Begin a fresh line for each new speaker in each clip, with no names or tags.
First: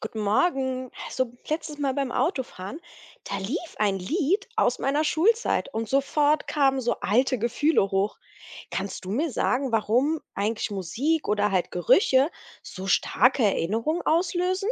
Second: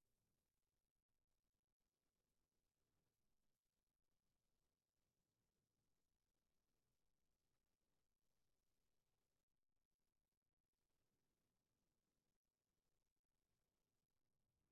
Guten Morgen. So letztes Mal beim Autofahren, da lief ein Lied aus meiner Schulzeit und sofort kamen so alte Gefühle hoch. Kannst du mir sagen, warum eigentlich Musik oder halt Gerüche so starke Erinnerungen auslösen?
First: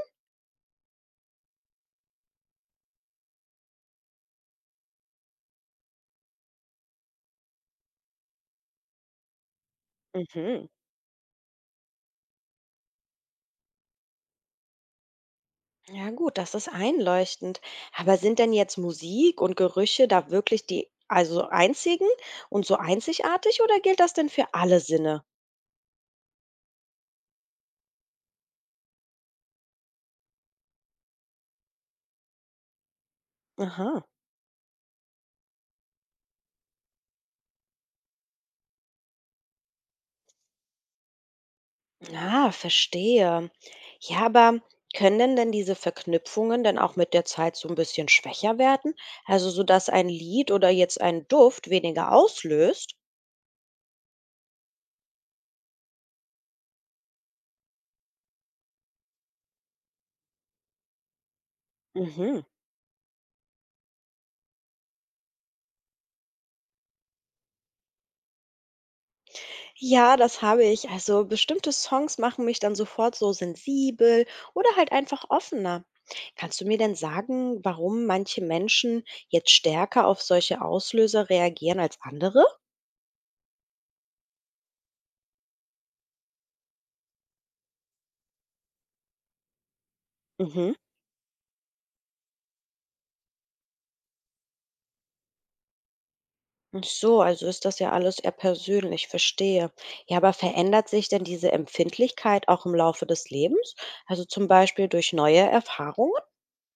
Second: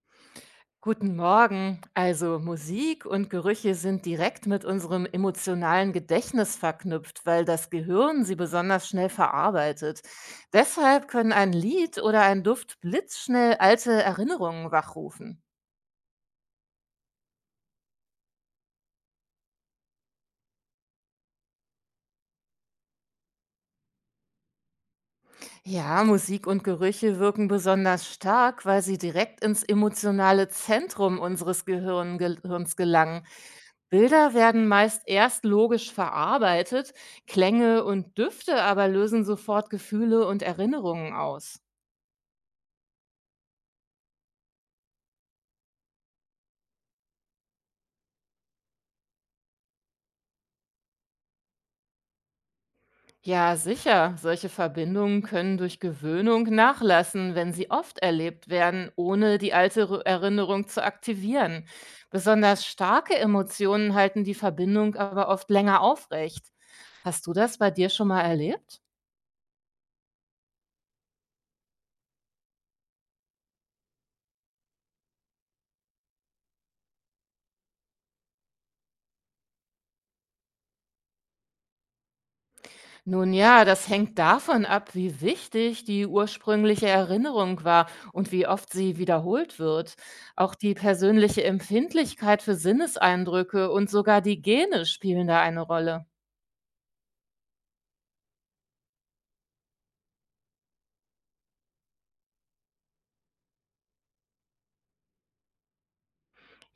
Guten Morgen. Also Musik und Gerüche sind direkt mit unserem emotionalen Gedächtnis verknüpft, weil das Gehirn sie besonders schnell verarbeitet.
Mhm.
Deshalb können ein Lied oder ein Duft blitzschnell alte Erinnerungen wachrufen.
Ja gut, das ist einleuchtend. Aber sind denn jetzt Musik und Gerüche da wirklich die also einzigen und so einzigartig oder gilt das denn für alle Sinne?
Ja, Musik und Gerüche wirken besonders stark, weil sie direkt ins emotionale Zentrum unseres Gehirns gelangen.
Aha.
Bilder werden meist erst logisch verarbeitet, Klänge und Düfte aber lösen sofort Gefühle und Erinnerungen aus.
Ah, verstehe. Ja, aber können denn diese Verknüpfungen dann auch mit der Zeit so ein bisschen schwächer werden? Also, so dass ein Lied oder jetzt ein Duft weniger auslöst?
Ja, sicher, solche Verbindungen können durch Gewöhnung nachlassen, wenn sie oft erlebt werden, ohne die alte Erinnerung zu aktivieren.
Mhm.
Besonders starke Emotionen halten die Verbindung aber oft länger aufrecht. Hast du das bei dir schon mal erlebt?
Ja, das habe ich. Also, bestimmte Songs machen mich dann sofort so sensibel oder halt einfach offener. Kannst du mir denn sagen, warum manche Menschen jetzt stärker auf solche Auslöser reagieren als andere?
Nun ja, das hängt davon ab, wie wichtig die ursprüngliche Erinnerung war und wie oft sie wiederholt wird. Auch
Mhm.
die persönliche Empfindlichkeit für Sinneseindrücke und sogar die Gene spielen da eine Rolle.
Ach so, also ist das ja alles eher persönlich, verstehe. Ja, aber verändert sich denn diese Empfindlichkeit auch im Laufe des Lebens? Also zum Beispiel durch neue Erfahrungen?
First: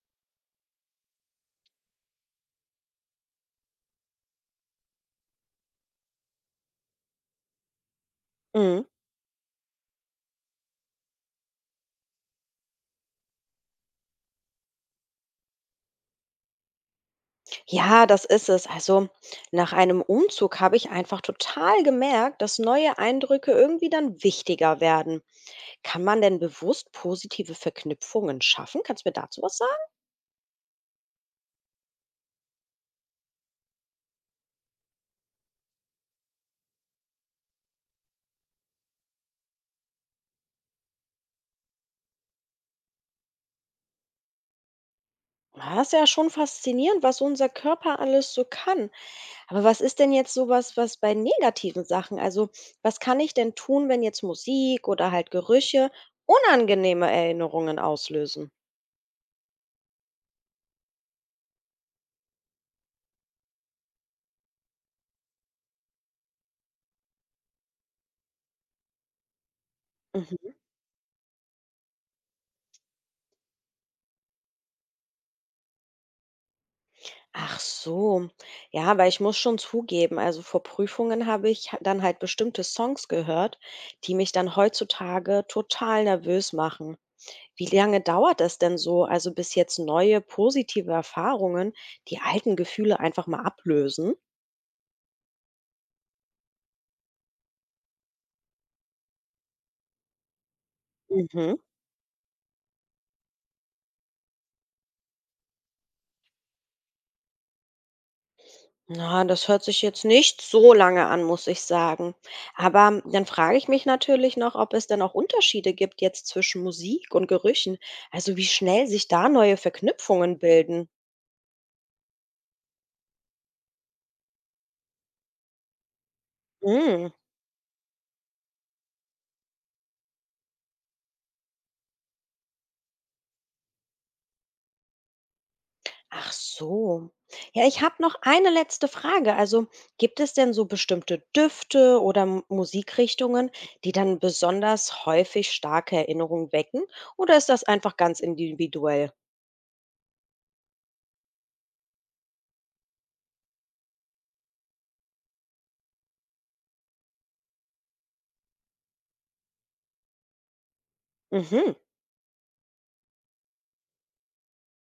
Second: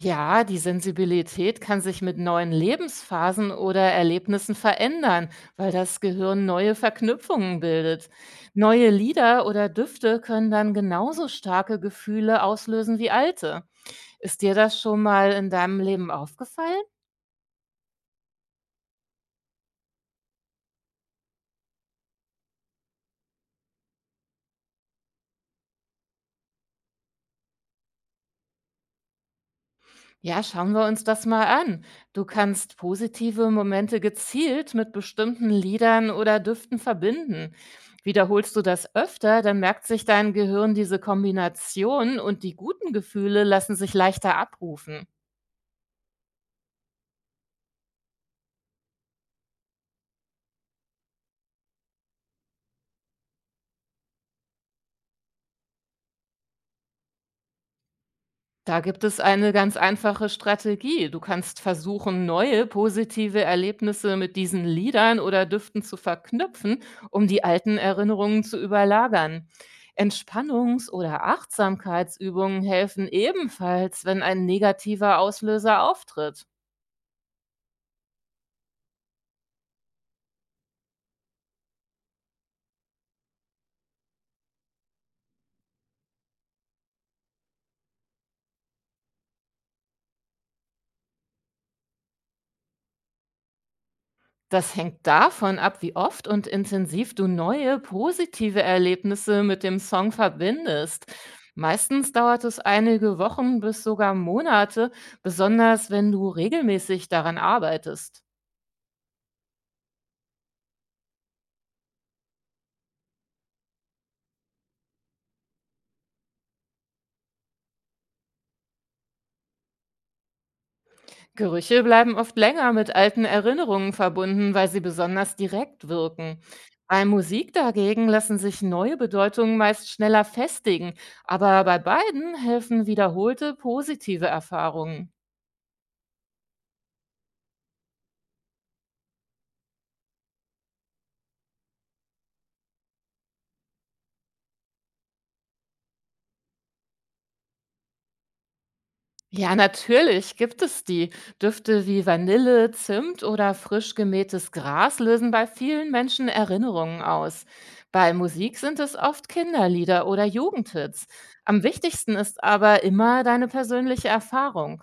Ja, die Sensibilität kann sich mit neuen Lebensphasen oder Erlebnissen verändern, weil das Gehirn neue Verknüpfungen bildet.
Mhm.
Neue Lieder oder Düfte können dann genauso starke Gefühle auslösen wie alte. Ist dir das schon mal in deinem Leben aufgefallen?
Ja, das ist es. Also nach einem Umzug habe ich einfach total gemerkt, dass neue Eindrücke irgendwie dann wichtiger werden. Kann man denn bewusst positive Verknüpfungen schaffen? Kannst du mir dazu was sagen?
Ja, schauen wir uns das mal an. Du kannst positive Momente gezielt mit bestimmten Liedern oder Düften verbinden. Wiederholst du das öfter, dann merkt sich dein Gehirn diese Kombination und die guten Gefühle lassen sich leichter abrufen.
Ah, das ist ja schon faszinierend, was unser Körper alles so kann. Aber was ist denn jetzt sowas, was bei negativen Sachen? Also, was kann ich denn tun, wenn jetzt Musik oder halt Gerüche unangenehme Erinnerungen auslösen?
Da gibt es eine ganz einfache Strategie. Du kannst versuchen, neue positive Erlebnisse mit diesen Liedern oder Düften zu verknüpfen, um die alten Erinnerungen zu überlagern.
Mhm.
Entspannungs- oder Achtsamkeitsübungen helfen ebenfalls, wenn ein negativer Auslöser auftritt.
Ach so. Ja, weil ich muss schon zugeben, also vor Prüfungen habe ich dann halt bestimmte Songs gehört, die mich dann heutzutage total nervös machen. Wie lange dauert es denn so, also bis jetzt neue positive Erfahrungen die alten Gefühle einfach mal ablösen?
Das hängt davon ab, wie oft und intensiv du neue positive Erlebnisse mit dem Song verbindest.
Mhm.
Meistens dauert es einige Wochen bis sogar Monate, besonders wenn du regelmäßig daran arbeitest.
Na, das hört sich jetzt nicht so lange an, muss ich sagen. Aber dann frage ich mich natürlich noch, ob es denn auch Unterschiede gibt jetzt zwischen Musik und Gerüchen. Also wie schnell sich da neue Verknüpfungen bilden.
Gerüche bleiben oft länger mit alten Erinnerungen verbunden, weil sie besonders direkt wirken. Bei
Hm.
Musik dagegen lassen sich neue Bedeutungen meist schneller festigen, aber bei beiden helfen wiederholte positive Erfahrungen.
Ach so. Ja, ich habe noch eine letzte Frage. Also, gibt es denn so bestimmte Düfte oder Musikrichtungen, die dann besonders häufig starke Erinnerungen wecken? Oder ist das einfach ganz individuell?
Ja, natürlich gibt es die. Düfte wie Vanille, Zimt oder frisch gemähtes Gras lösen bei vielen Menschen Erinnerungen aus. Bei Musik sind es oft Kinderlieder oder Jugendhits. Am
Mhm.
wichtigsten ist aber immer deine persönliche Erfahrung.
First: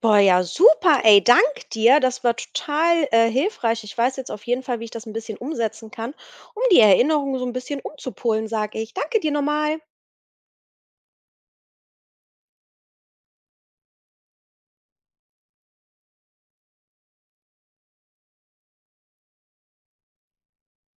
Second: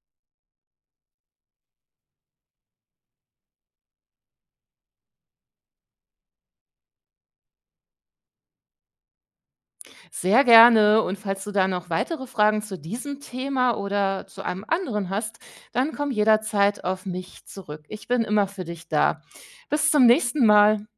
Boah, ja, super, ey, dank dir. Das war total hilfreich. Ich weiß jetzt auf jeden Fall, wie ich das ein bisschen umsetzen kann, um die Erinnerungen so ein bisschen umzupolen, sage ich. Danke dir nochmal.
Sehr gerne. Und falls du da noch weitere Fragen zu diesem Thema oder zu einem anderen hast, dann komm jederzeit auf mich zurück. Ich bin immer für dich da. Bis zum nächsten Mal.